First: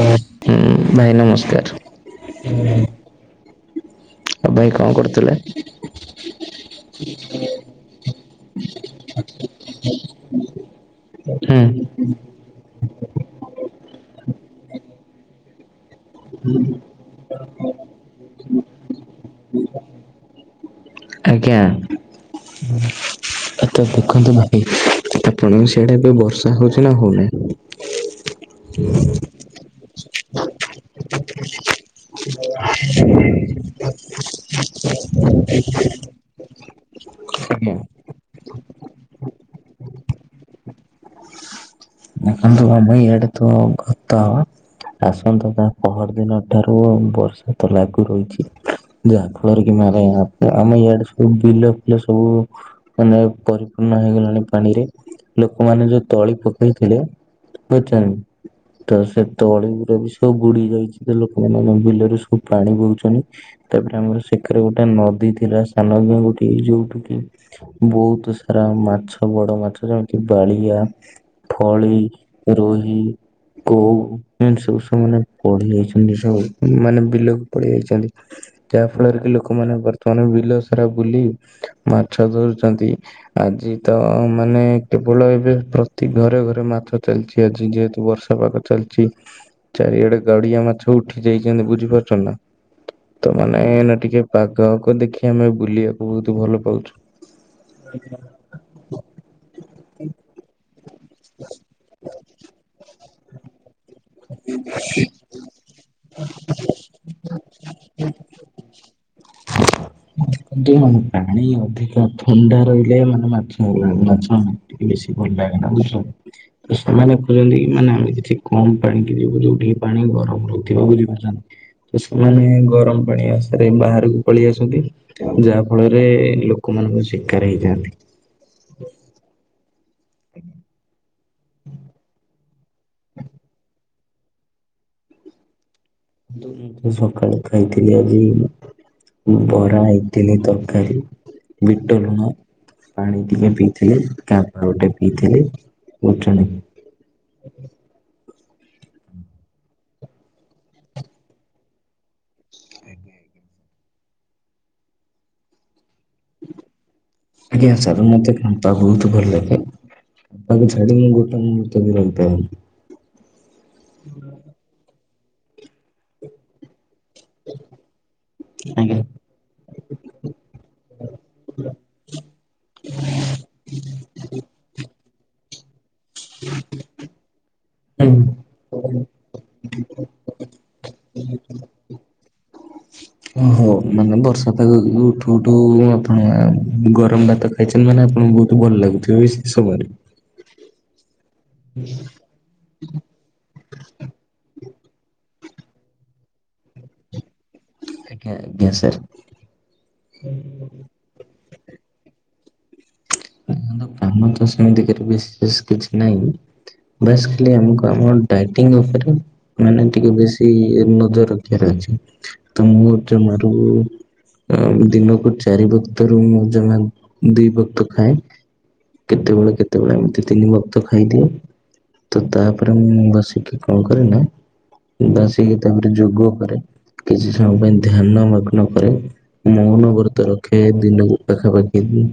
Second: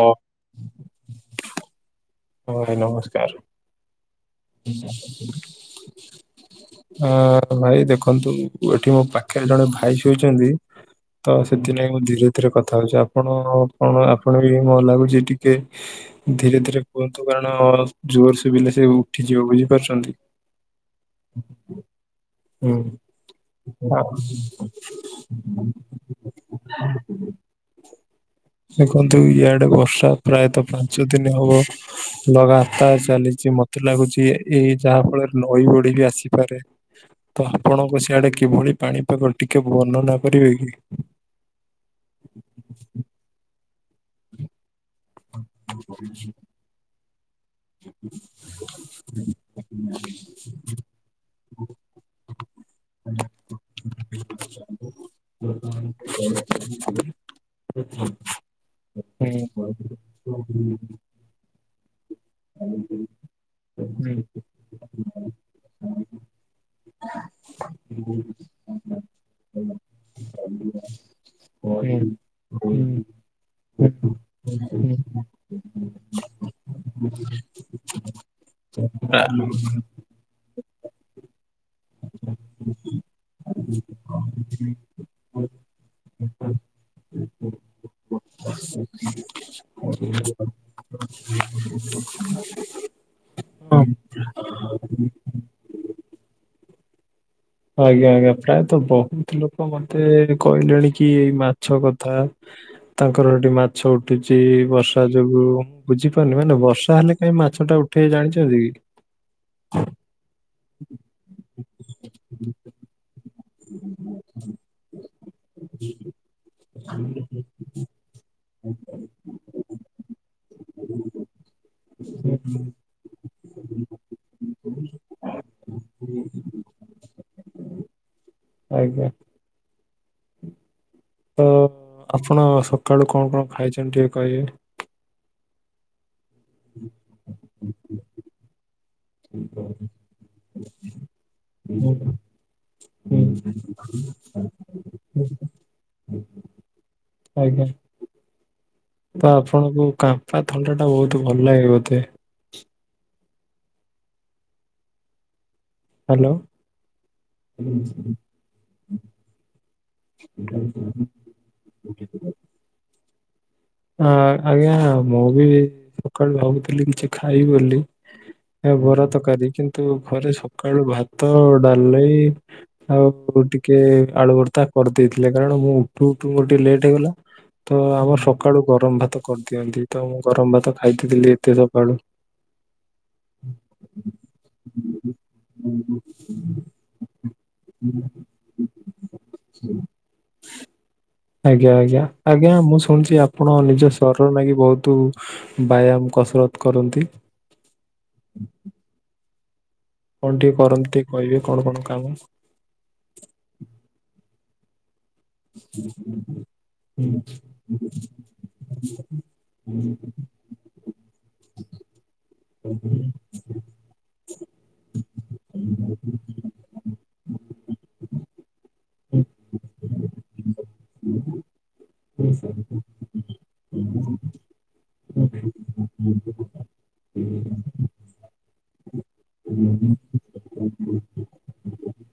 ହଁ ଭାଇ ନମସ୍କାର। ହଁ ଭାଇ ନମସ୍କାର। ଆଉ ଭାଇ କଣ କରୁଥିଲେ? ହଁ ଭାଇ ଦେଖନ୍ତୁ ଏଠି ମୋ ପାଖରେ ଜଣେ ଭାଇ ଶୋଇଛନ୍ତି ତ ହୁଁ ସେଥିନାଗି ମୁଁ ଧୀରେ ଏଥିରେ କଥା ହଉଛି, ଆପଣ କଣ ଆପଣ ବି ମ ଲାଗୁଛି ଟିକେ ଧୀରେ ଧୀରେ କୁହନ୍ତୁ କାରଣ ଜୋର ଶୁଭିଲା ସେ ଉଠିଯିବ ବୁଝିପାରୁଛନ୍ତି। ଆଜ୍ଞା। ହୁଁ ଆ ତ ହୁଁ। ଦେଖନ୍ତୁ ଭାଇ ଆପଣଙ୍କ ସେଆଡା ଏବେ ବର୍ଷା ହଉଛି ନା ହଉ ନାହିଁ। ଦେଖନ୍ତୁ ଇଆଡେ ବର୍ଷା ପ୍ରାୟତଃ ପାଞ୍ଚ ଦିନ ହବ ଲଗାତାର ଚାଲିଛି ମ ତେ ଲାଗୁଛି ଏଇ ଯାହା ଫଳରେ ନଈ ବଢ଼ି ବି ଆସିପାରେ। ତ ଆଜ୍ଞା। ଆପଣଙ୍କ ସିଆଡେ କିଭଳି ପାଣିପାଗ ଟିକେ ବର୍ଣ୍ଣନା କରିବେ କି? ଦେଖନ୍ତୁ ଆମ ଇଆଡ଼େ ତ ଗତ ଆସନ୍ତା ତା ପହର ଦିନ ଠାରୁ ବର୍ଷା ତ ଲାଗୁ ରହିଛି। ଯାହା ଫଳରେ କି ମାନେ ଆମେ ଇଆଡେ ସବୁ ବିଲ ଫିଲ ସବୁ ମାନେ ପରିପୂର୍ଣ୍ଣ ହେଇଗଲାଣି ପାଣିରେ ଲୋକମାନେ ଯୋଉ ତଳି ପକେଇଥିଲେ କେଜାଣି ତ ସେ ହୁଁ ତଳି ଗୁରା ବି ସବୁ ବୁଡି ଯାଇଛି ତ ଲୋକମାନେ ବିଲରେ ସବୁ ପାଣି ବହୁଛନ୍ତି। ତାପରେ ହୁଁ ଆମର ସେକରେ ଗୋଟେ ନଦୀ ଥିଲା ସାନଗେଙ୍ଗୁଟି ଯୋଉଠି କି ବହୁତ ସାରା ମାଛ ବଡ ମାଛ ଯେମିତି ବାଳିଆ ଫଳି, ହୁଁ ରୋହି କୋଉମାନେ ସବୁ ହୁଁ ସବ ମାନେ ପଢି ଯାଇଛନ୍ତି ସବୁ ମାନେ ବିଲକୁ ପଢି ଯାଇଛନ୍ତି। ଯାହା ଫଳରେ କି ଲୋକମାନେ ବର ସେମାନେ ବିଲ ସାରା ବୁଲି ମାଛ ଧରୁଛନ୍ତି। ଆଜି ତ ମାନେ କେବଳ ଏବେ ଘରେ ଘରେ ମାଛ ଚାଲିଛି ଆଜି ଯେହେତୁ ବର୍ଷା ପାଗ ଚାଲିଛି। ଚାରିଆଡେ ଗାଡିଆ ମାଛ ଉଠି ଯାଇଛନ୍ତି ବୁଝି ପାରୁଛ ନା। ତ ମାନେ ହଁ ନା ଟିକେ ପାଗ କୁ ଦେଖି ଆମେ ବୁଲିବାକୁ ବହୁତ ଭଲ ପାଉଛୁ। ଆଜ୍ଞା ଆଜ୍ଞା ପ୍ରାୟତଃ ବହୁତ ଲୋକ ମତେ କହିଲେଣି କି ଏଇ ମାଛ କଥା ତାଙ୍କର ସେଠି ମାଛ ଉ ଉଠୁଛି ବର୍ଷା ଯୋଗୁଁ ବୁଝିପାରୁନି ମାନେ ବର୍ଷା ହେଲେ କାହିଁ ମାଛ ଟା ଉଠେଇ ଜାଣିଛନ୍ତି କି? [unintelligible] ଦେଖନ୍ତୁ ପାଣି ଅଧିକା ଥଣ୍ଡା ରହିଲେ ମାନେ ମାଛ ମଲାଣି ମାଛ ବେଶୀ ଭଲ ଲାଗେ ନା ବୁଝ ସେମାନେ କହୁଛନ୍ତି କି ମାନେ ଆମେ କିଛି କମ୍ ପାଣିକି ଯିବ ଯୋଉଠିକି ପାଣି ଗରମ ରହୁଥିବ ବୁଝି ପାରୁଛନ୍ତି। ତ ସେମାନେ ଗରମ ପାଣି ଆସାରେ ବାହାରକୁ ପଳେଇ ଆସନ୍ତି। ଯାହା ଫଳରେ ଲୋକମାନଙ୍କ ଶିକାର ହେଇଜାନ୍ତି। ଆଜ୍ଞା। [unintelligible] ତ ଆପଣ ସକାଳୁ କଣ କଣ ଖାଇଛନ୍ତି ଟିକେ କହିବେ? ମୁଁ ତ ସକାଳେ ଖାଇଥିଲି ଆଜି। ବରା, ଇଟଲି, ତରକାରୀ ହୁଁ ବିଟ ଲୁଣ। ପାଣି ହୁଁ ଟିକେ ପିଇଥିଲେ କାମ୍ପା ଗୋଟେ ପିଇଥିଲେ ଉଠୁନି ଆଜ୍ଞା। ତ ଆପଣଙ୍କୁ କାମ୍ପା ଥଣ୍ଡା ଟା ବହୁତ ଭଲ ଲାଗେ ବୋଧେ। ହ୍ୟାଲୋ ଆଜ୍ଞା ସାର୍ ମତେ ଫାଣ୍ଟଆ ବହୁତ ଭଲ ଲାଗେ। ତାକୁ ଛାଡି କି ମୁଁ ଗୋଟେ ମୁଁ ମୁହୁର୍ତ ବି ରହି ପାରେନି। ହଁ ଆଜ୍ଞା ମୁଁ ବି ସକାଳୁ ଭାବୁଥିଲି କିଛି ଖାଇ ବୋଲି ଆଜ୍ଞା ବରା ତରକାରୀ କିନ୍ ତୁ ଘରେ ସକାଳୁ ଭାତ ଡାଲେଇ ଆଉ ଉପରୁ ଟିକେ ଆଳୁବର୍ତା କରିଦେଇଥିଲେ କାରଣ ମୁଁ ଟୁ ଟୁ ଗୋଟେ ଲେଟ୍ ହେଇଗଲା ତ ହୁଁ ଆମର ସ ଗରମ ଭାତ କରିଦିଅନ୍ତି ତ ମୁଁ ଗରମ ଭାତ ଖାଇଦଥିଲି ଏତେ ସକାଳୁ। ଓହୋ ମାନେ ବର୍ଷା ପାଗ ଉଠୁ ଉଠୁ ଆପଣ ଗରମ ଭାତ ଖାଇଚନ ମାନେ ଆପଣଙ୍କୁ ବହୁତ ଭଲ ଲାଗୁଥିବେ ସେ ସମୟରେ। ଆଜ୍ଞା ଆଜ୍ଞା। ଆଜ୍ଞା ମୁଁ ଶୁଣିଛି ଆପଣ ନିଜ ସ୍ୱରରେ ଲାଗି ବହୁତ ବ୍ୟାୟାମ କସରତ କରନ୍ତି। ଆଜ୍ଞା, ଆଜ୍ଞା, ସାର୍ କଣ ଟିକେ କରନ୍ତି ଟିକେ କହିବେ କଣ, କଣ କାମ କ କାମ ତ ସେମିତିକରେ ବେଶୀ ବେସ୍ କିଛି ନାଇଁ ବାସ୍ ଖାଲି ଆମକୁ ଆମ ଡ଼ାଇଟିଂ ଉପରେ ମାନେ ଟିକେ ବେଶି ଏଇ ନଜର ରଖିବାର ଅଛି ତ ମୁଁ ଜମାରୁ ଅ ଦିନ କୁ ଚାରି ବକ୍ତରୁ ମଁ ଜମା ଦି ବକ୍ତ ଖାଏ କେତେବେଳେ, କେତେବେଳେ ଏମିତି ତିନି ବକ୍ତ ଖାଇଦିଏ। ତ ତାପରେ ମୁଁ ବସିକି କଣ କରେ ନା ବସିକି ତାପରେ ଯୋଗ କରେ। କିଛି ସମୟଙ୍କ ପାଇଁ ଧ୍ୟାନ ମଗ୍ନ କରେ ମୁଁ ମୌନ ବ୍ରତ ରଖେ ଦିନକୁ ପାଖା ପାଖି ଦି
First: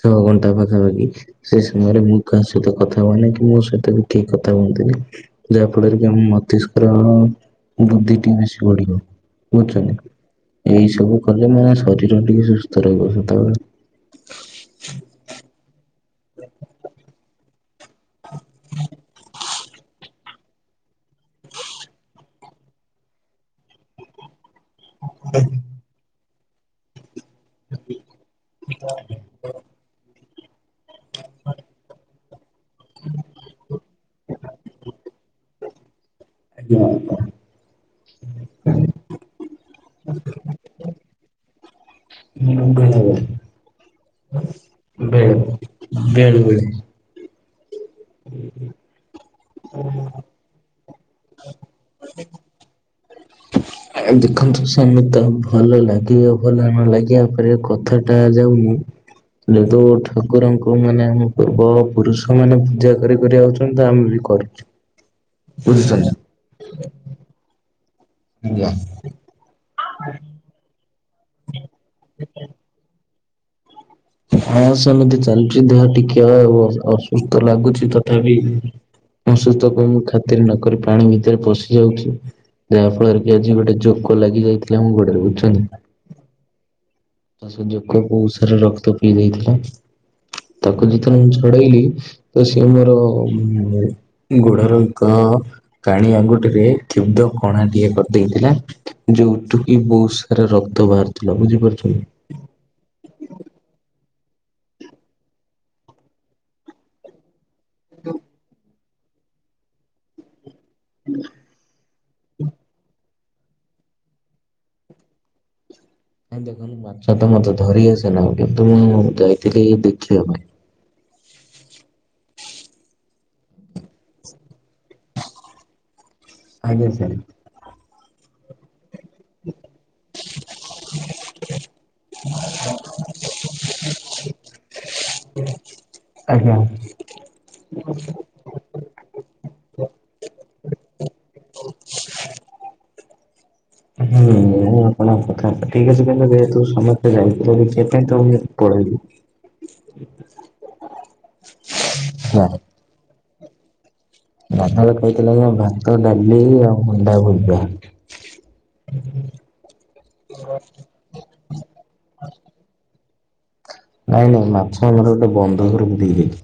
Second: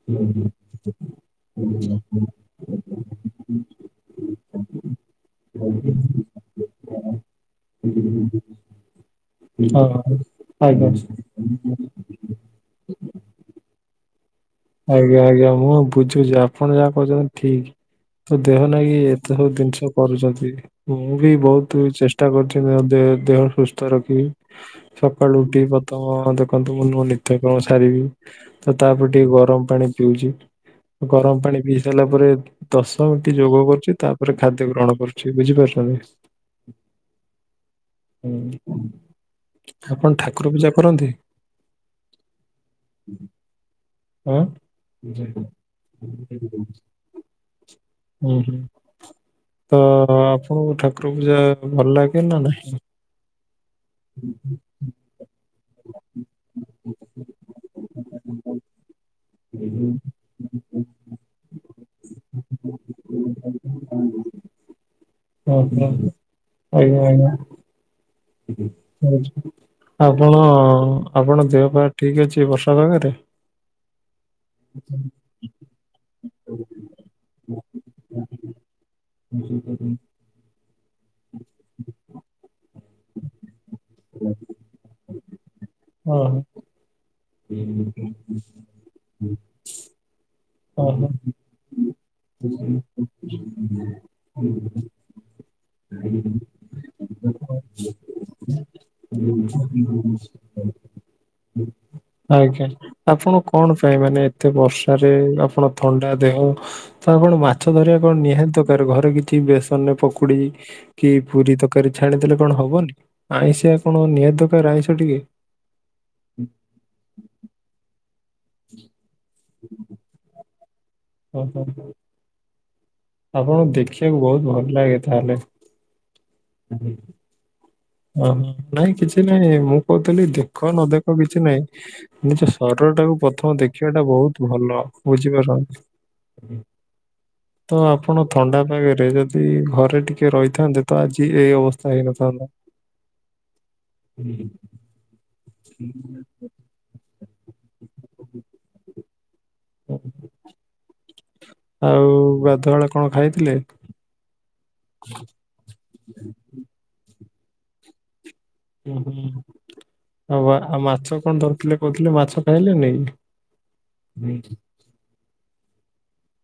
ଛଅ ଘଣ୍ଟା ପାଖାପାଖି ସେ ସମୟରେ ମୁଁ କାହା ସହିତ କଥା ହୁଏନି କି ମୋ ସହିତ ବି କେହି କଥା ହୁଅନ୍ତି ନି। ଯାହା ଫଳରେ କି ଆମ ମସ୍ତିଷ୍କ ବୁଦ୍ଧିଟି ବେଶି ବଢିବ। ହଁ ବୁଝୁଚନ୍ତି ଆଜ୍ଞା ଏଇ ସବୁ କଲେ ମାନେ ଶରୀର ଟିକେ ସୁସ୍ଥ ରହିବ ସଦାବେଳେ ଆଜ୍ଞା ଆଜ୍ଞା ମୁଁ ବୁଝୁଛି ଆପଣ ଯାହା କହୁଛନ୍ତି ଠିକ। ତ ଦେହ ନାଗି ଏତେ ସବୁ ଜିନିଷ କରୁଛନ୍ତି। ମୁଁ ବି ବହୁତ ଚେଷ୍ଟା କରୁଛି ଦେହ ସୁସ୍ଥ ରଖିବି। ସକାଳ ଉଠିବି ପଥମ ଦେଖନ୍ତୁ ମୁଁ ମୋ ନି ତ୍ୟ କର୍ମ ସାରିବି ତ ତାପରେ ଟିକେ ଗରମ ପାଣି ପିଉଚି। ଗରମ ପାଣି ପିଇ ସାରିଲା ପରେ ଦଶ ଗୋଟି ଯୋଗ କରୁଛି ତା ପରେ ଖାଦ୍ୟ ଗ୍ରହଣ କରୁଛି ବୁଝିପାରୁଛନ୍ତି। ଆଜ୍ଞା ଆଜ୍ଞା ହ ଆପଣ ଠାକୁର ପୂଜା କରନ୍ତି? ମୁ [unintelligible] ଉଁ ହୁଁ ବେଳେ ବେଳେ। ହୁଁ ତ ଆପଣଙ୍କୁ ଠାକୁର ପୂଜା ଭଲ ଲାଗେ ନା ନାଇଁ ଆଜ୍ଞା ଦେଖନ୍ତୁ ସେମତି ତ ହବ ଭଲ ଲାଗିବ ଭଲ ନ ଲାଗିବା ଉପରେ କଥାଟା ଯାଉନି ଯେହେତୁ ଠାକୁରଙ୍କୁ ମାନେ ଆମ ପୂର୍ବ ପୁରୁଷ ମାନେ ପୂଜା କରି କରି ଆଉଛନ୍ତି ତ ଆମେ ବି କରୁ। [inaudible] ଓ ହୋ ଆଜ୍ଞା ଆଜ୍ଞା ଆଜ୍ଞା। ଆପଣ ଆପଣଙ୍କ ଦେହ ପା ଠିକ ଅଛି ବର୍ଷା ପାଗରେ ହଁ ସେମିତି ଚାଲୁଚି ଦେହ ଟିକେ ଅସୁସ୍ଥ ଲାଗୁଛି ତଥାପି ଅସୁସ୍ଥତା କୁ ଖାତିରେ ନକରି ପାଣି ଭିତରେ ପଶି ଯାଉଛି ଯାହା ଫଳରେ କି ଆଜି ଗୋଟେ ଜୋ କ ଲାଗି ଯାଇଥିଲେ ମୁଁ ଗୋଡରେ ବୁଝୁଛନ୍ତି ନା ହଁ ହ ସେ ଯୋକ ବହୁତ ସାରା ରକ୍ତ ପିଇ ଦେଇଥିଲା। ତାକୁ ଓହୋ। ଯେତେବେଳେ ମୁଁ ଛଡେଇଲି ତ ସିଏ ମୋର ଗୋଡର ଏକ କାଣି ଆଙ୍ଗୁଠିରେ କ୍ଷୁବ୍ଧ କଣା ଟଏ କରିଦେଇଥିଲା। ଯୋଉଠୁ କି ବହୁତ ସାରା ରକ୍ତ ବାହାରୁ ଥିଲା ବୁଝିପାରୁଛନ୍ତି ଆଜ୍ଞା ଆପଣ କଣ ପାଇଁ ମାନେ ଏତେ ବର୍ଷାରେ ଆପଣ ଥଣ୍ଡା ଦେହ ତା କଣ ମାଛ ଧରିବା କଣ ନିହାତି ଦରକାର ଘରେ କିଛି ଛି ବେସନରେ ପକୁଡି କି ପୁରୀ ତରକାରୀ ଛାଣିଦେଲେ କଣ ହବନି? ଆଇଁଷିଆ କଣ ନିହାତି ଦରକାର ଆଇଁଷ ଟିକେ ନାଇଁ ଦେଖନ୍ତୁ ମାଛ ତ ମତେ ଧରି ଆସନା କିନ୍ତୁ ମୁଁ ଯାଇଥିଲି ଦେଖିବା ପାଇଁ। ଓହୋ ଆପଣଙ୍କୁ ଦେଖିବାକୁ ବହୁତ ଭଲ ଲାଗେ ତାହେଲେ ଆଜ୍ଞା ସାର୍ ହ ନାଇଁ କିଛି ନାଇଁ ମୁଁ କହୁଥିଲି ଦେଖ ନ ଦେଖ କିଛି ନାଇଁ ନିଜ ଶରୀର ଟାକୁ ପ୍ରଥମ ଦେଖିବା ଟା ବହୁତ ଭଲ। ବୁଝିପାରୁଛନ୍ତି। ଆଜ୍ଞା ତ ଆପଣ ଥଣ୍ଡା ପାଗରେ ଯଦି ଘରେ ଟିକେ ରହିଥାନ୍ତେ ତ ଆଜି ଏଇ ଅବସ୍ଥା ହେଇନଥାନ୍ତା। ହୁଁ ଆପଣଙ୍କ କଥା ହେତା ଠିକ୍ ଅଛି କହିଲଲେ ଯେହେତୁ ସମସ୍ତେ ଯାଇଥିଲ ଦେଖିବା ପାଇଁ ତ [unintelligible] ପଳେଇଲି। ଓ ଆଉ ଗାଧବେଳେ କଣ ଖାଇଥିଲେ? ଗାଧୁଆ ବେଳେ ଖାଇଥିଲି ଯେ ଭାତ ଡାଲି ଆଉ ଅଣ୍ଡା ଭୁଜିଆ। ଉ ହୁଁ ଆଉ ମା ଆଉ ମାଛ କଣ ଧରିଥିଲେ କହୁଥିଲେ ମାଛ ଖାଇଲେନି। ନାଇଁ ନାଇଁ ମାଛ ଆମର ଗୋଟେ ବନ୍ଧ ଘରକୁ ଦେଇଦେଲୁ।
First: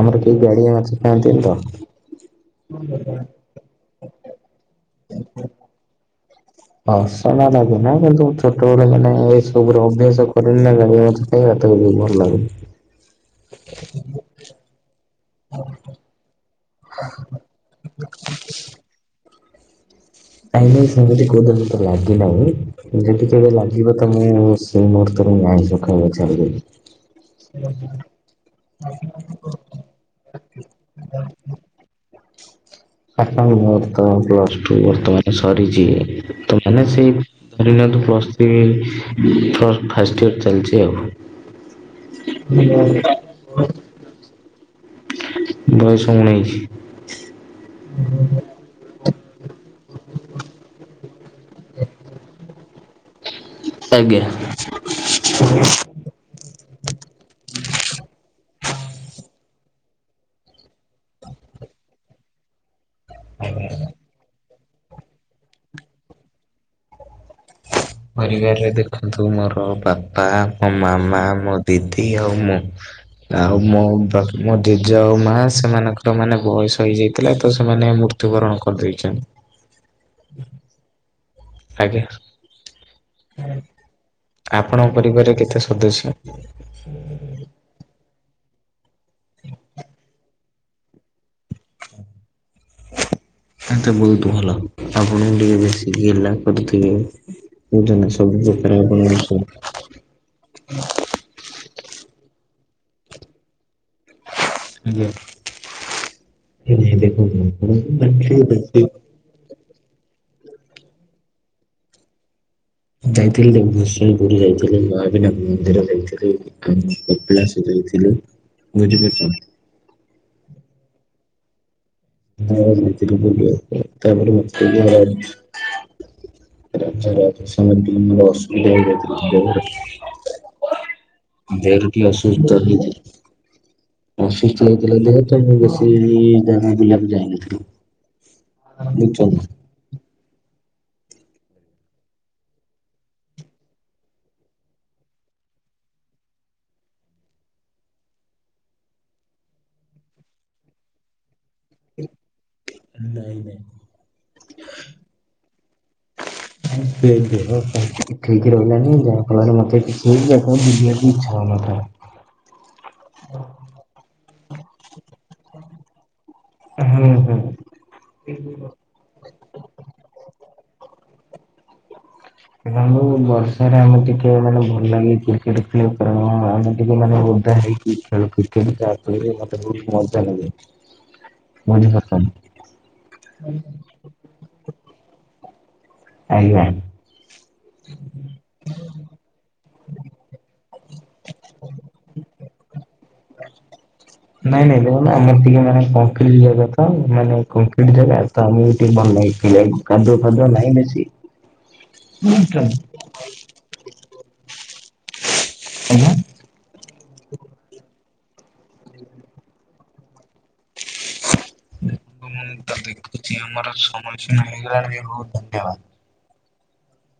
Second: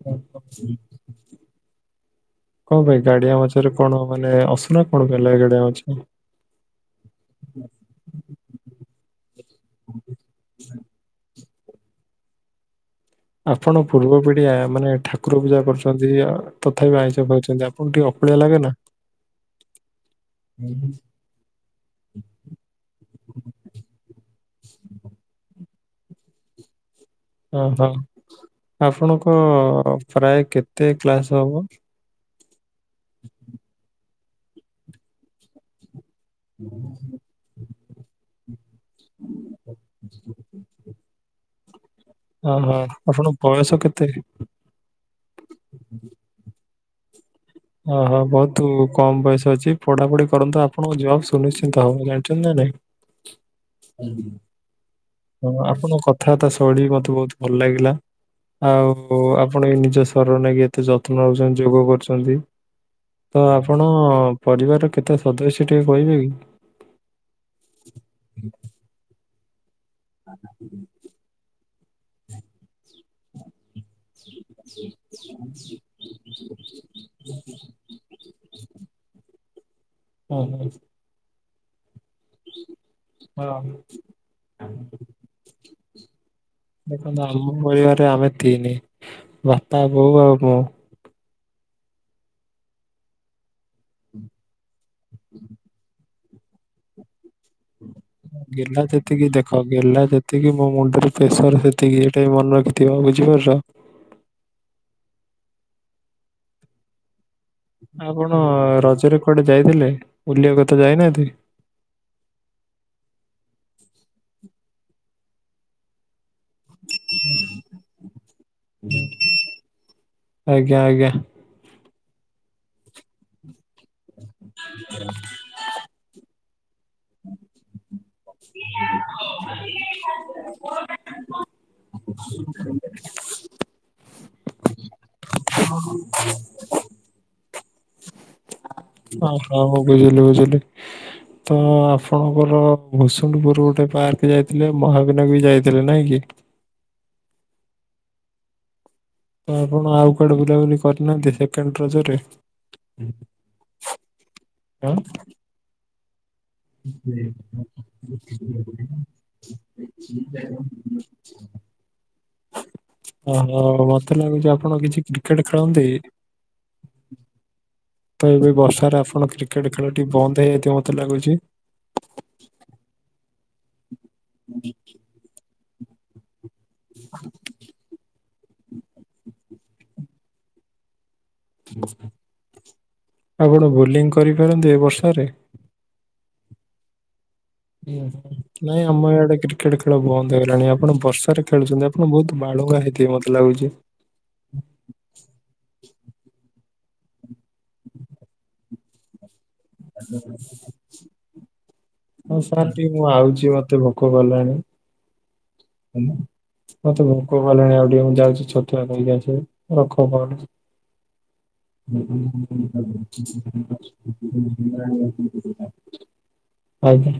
ଆମର କେହି ଗାଡିଆ ମାଛି ଖାଆନ୍ତିନି ତ। କଣ ପାଇଁ ଗାଡିଆ ମାଛରେ କଣ ମାନେ ଅସନା କଣ କଲା ଗାଡିଆ ମାଛ? ହର୍ଷଣା ଲାଗେ ନା କିନ୍ତୁ ଛୋଟବେଳେ ମାନେ ଏଇ ସବୁରେ ଅଭ୍ୟାସ କରନି ନା ଗାଡ଼ିଆ ମାଛ। ଏଇ ଭାତକୁ [unintelligible] ଭଲ ଲାଗୁନି। ଆପଣ ପୂର୍ବ ପିଡିଆ ମାନେ ଠାକୁର ପୂଜା କରୁଛନ୍ତି ଅ ତଥାପି ଆଇଁଷ ଖାଉଛନ୍ତି ଆ ଆପଣକୁ ଟିକେ ଅକଳିଆ ଲାଗେ ନା? କାଇହିଁକି ସେମିତି କୁହନ୍ତୁନି ମତେ ଲାଜ ଲାଗେ। ଯଦି [unintelligible] ଲାଗିବ ତ ମୁଁ ସେଇ ମୁହୂର୍ତ୍ତରେ ମୁଁ ଆଇଁସ ଖାଇବା ଛାଡିଦେବି। ଓ ହଁ ଆପଣଙ୍କ ପ୍ରାୟ କେତେ କ୍ଲାସ ହବ। ଆପଣଙ୍କୋର ତ ପ୍ଲସ୍ ଟୁ ବର୍ତ୍ତମାନ ସରିଛି। ତ ମାନେ ସେଇ ଧରିନିଅନ୍ତୁ ପ୍ଲସ ଥ୍ରୀ ଥର୍ ଫାଷ୍ଟ ଇୟର ଚାଲିଛି ଆଉ ଓ ହଁ ଆପଣ ବୟସ କେତେ? ବୟସ ଉଣେଇଷି ଓହୋ ବହୁତ କମ ବୟସ ଅଛି ପଢାପଢି କରନ୍ତୁ ଆପଣଙ୍କ ଜବାବ ସୁନିଶ୍ଚିନ୍ତ ହବ ଜାଣିଛନ୍ତି ନା ନାଇଁ? ଆଜ୍ଞା। ହଁ, ଆପଣଙ୍କ କଥାବାର୍ତ୍ତା ଶୈଳୀ ମତେ ବହୁତ ଭଲ ଲାଗିଲା। ଆଉ ଆପଣ ବି ନିଜ ଶରୀର ନେଇକି ଏତେ ଯତ୍ନ ନେଉଛନ୍ତି ଯୋଗ କରୁଛନ୍ତି। ତ ଆପଣ ପରିବାରର କେତେ ସଦସ୍ୟ ଟିକେ କହିବେ କି? ପରିବାରରେ ଦେଖନ୍ତୁ ମୋର ବାପା ମୋ ମାମା ମୋ ଦିଦି ଆଉ ମୁଁ ଆଉ ମୋ ବା ମୋ ଜେଜେ ଆଉ ମା ସେମାନଙ୍କର ମାନେ ବୟସ ହେଇଯାଇଥିଲା ତ ସେମାନେ ମୃତ୍ୟୁବରଣ କରିଦେଇଛନ୍ତି। ହଁ। ଆଜ୍ଞା। ହଁ, ଆପଣଙ୍କ ପରିବାରରେ କେତେ ସଦସ୍ୟ? ଦେଖନ୍ତୁ ଆମ ପରିବାର ଆମେ ତିନି ବାପା ବୋଉ ଆଉ ମୁଁ ଏ ତ ବହୁତ ଭଲ ଆପଣଙ୍କୁ ଟିକେ ବେଶିକିଲା ଗେଲ୍ହା କରୁଥିବେ ବୁଝୁଛନ୍ତି [unintelligible] [unintelligible] ସେତିକି ମୋ ମୁଣ୍ଡରେ ପ୍ରେସର ସେତିକି ଏଇଟା ମନେ ରଖିଥିବ ବୁଝିପାରଛ ଆଜ୍ଞା [unintelligible] କଆଟେ ଯାଇଥିଲେ ବୁଲିବା କତା ଯାଇନାହାନ୍ତି? ଯାଇଥିଲି ଭୂଷଂପୁରୀ ଯାଇଥିଲି ମହାବିନାକ ମନ୍ଦିର ଯାଇଥିଲେ। ହଁ କପିଳାସ ଯାଇଥିଲି ବୁଝିପାରୁଛ? ଆଜ୍ଞା ଆଜ୍ଞା। ହଁ ଯାଇଥିଲି ବୁଲିବା ପାଇଁ ତାପରେ [unintelligible] [unintelligible] ସମତିକୁ ମୋର ଅସୁବିଧା ହେଇଥିଲା। ଦେଅର ଟିକେ ଅସୁସ୍ଥ ହେଇ ଅସୁସ୍ଥ ହେଇଥିଲା ଦେହେତ ମୁଁ ବେଶୀ ଜାଗା ବିଲାକୁ ଯାଇନଥିଲି। ବୁଝୁଛ ଆଃ ନା। ହଁ ମୁଁ ବୁଝିଲି ବୁଝିଲି। ତ ଆପଣଙ୍କର ଭୁସୁଣ୍ଡପୁର ଗୋଟେ ପାର୍କ ଯାଇଥିଲେ ମହାବିନା ବି ଯାଇଥିଲେ ନାଇଁ କି? ତ ଆପଣ ଆଉ କୁଆଡେ ବୁଲାବୁଲି କରିନାହାନ୍ତି ସେକେଣ୍ଡ ରଜରେ? ନାଇଁ ନାଇଁ। [unintelligible] [unintelligible] ଇଛା ହଉନଥିଲା। ଓ ହୋ ମତେ ଲାଗୁଛି ଆପଣ କିଛି କ୍ରିକେଟ ଖେଳନ୍ତି କି? ହୁଁ ହୁଁ। ତ ଏବେ ବର୍ଷାରେ ଆପଣ କି କ୍ରିକେଟ ଖେଳ ଟି ବନ୍ଦ ହେଇଯାଇଥିବ ମୋତେ ଲାଗୁଛି। ଆଉ ବର୍ଷରେ ଆମେ ଟିକେ ମାନେ ଭଲ ଲାଗେ କ୍ରିକେଟ ଖେଳିବା। [unintelligible] ଆମେ ଟିକେ ମାନେ ଓଧା ହେଇକି ଖେଳୁ କ୍ରିକେଟ ଯାହା ଫଳରେ ମତେ ବହୁତ ମଜା ଲାଗେ। ବୁଝିପାରୁଛନ୍ତି। ଆପଣ ବୋଲିଂ କରିପାରନ୍ତ ଏ ବର୍ଷାରେ? ଆଜ୍ଞା। ହୁଁ। ନାଇଁ ଆମ ଇଆଡେ କ୍ରିକେଟ ଖେଳ ବନ୍ଦ ହେଇଲାଣି ଆପଣ ବର୍ଷାରେ ଖେଳୁଛନ୍ତି ଆପଣ ବହୁତ ବାଳୁଙ୍ଗା ହେଇଥିବେ ବୋଧେ? ଲାଗୁଛି। ନାଇଁ ନାଇଁ ଦେଖନ୍ତୁ ଆମର ଟିକେ ମାନେ ଟିକେ କଂକ୍ରିଟ ଜାଗା ତ ମାନେ କଂକ୍ରିଟ ଜାଗା ତ ଆମେ ଭଲ କାଦୁଅ ଫାଦୁ ନହିଁ ହଁ ସାର୍ ବେଶୀ। ଟିକେ ମୁଁ ଆଉଛି ମତେ ଭୋକ କଲାଣି ହେଲା। ମତେ ଭୋକ କଲାଣି ଆଉ ଟିକେ ମୁଁ ଯାଉଛି ଛତୁଆ ଖାଇକି ଆସିବ ରଖ। [unintelligible] ମୁଁ ତ ଦେଖୁଛି ଆମର ସମୟ ସୀମା ହେଇଗଲାଣି ବହୁତ ଧନ୍ୟବାଦ। [unintelligible] ଆଜ୍ଞା।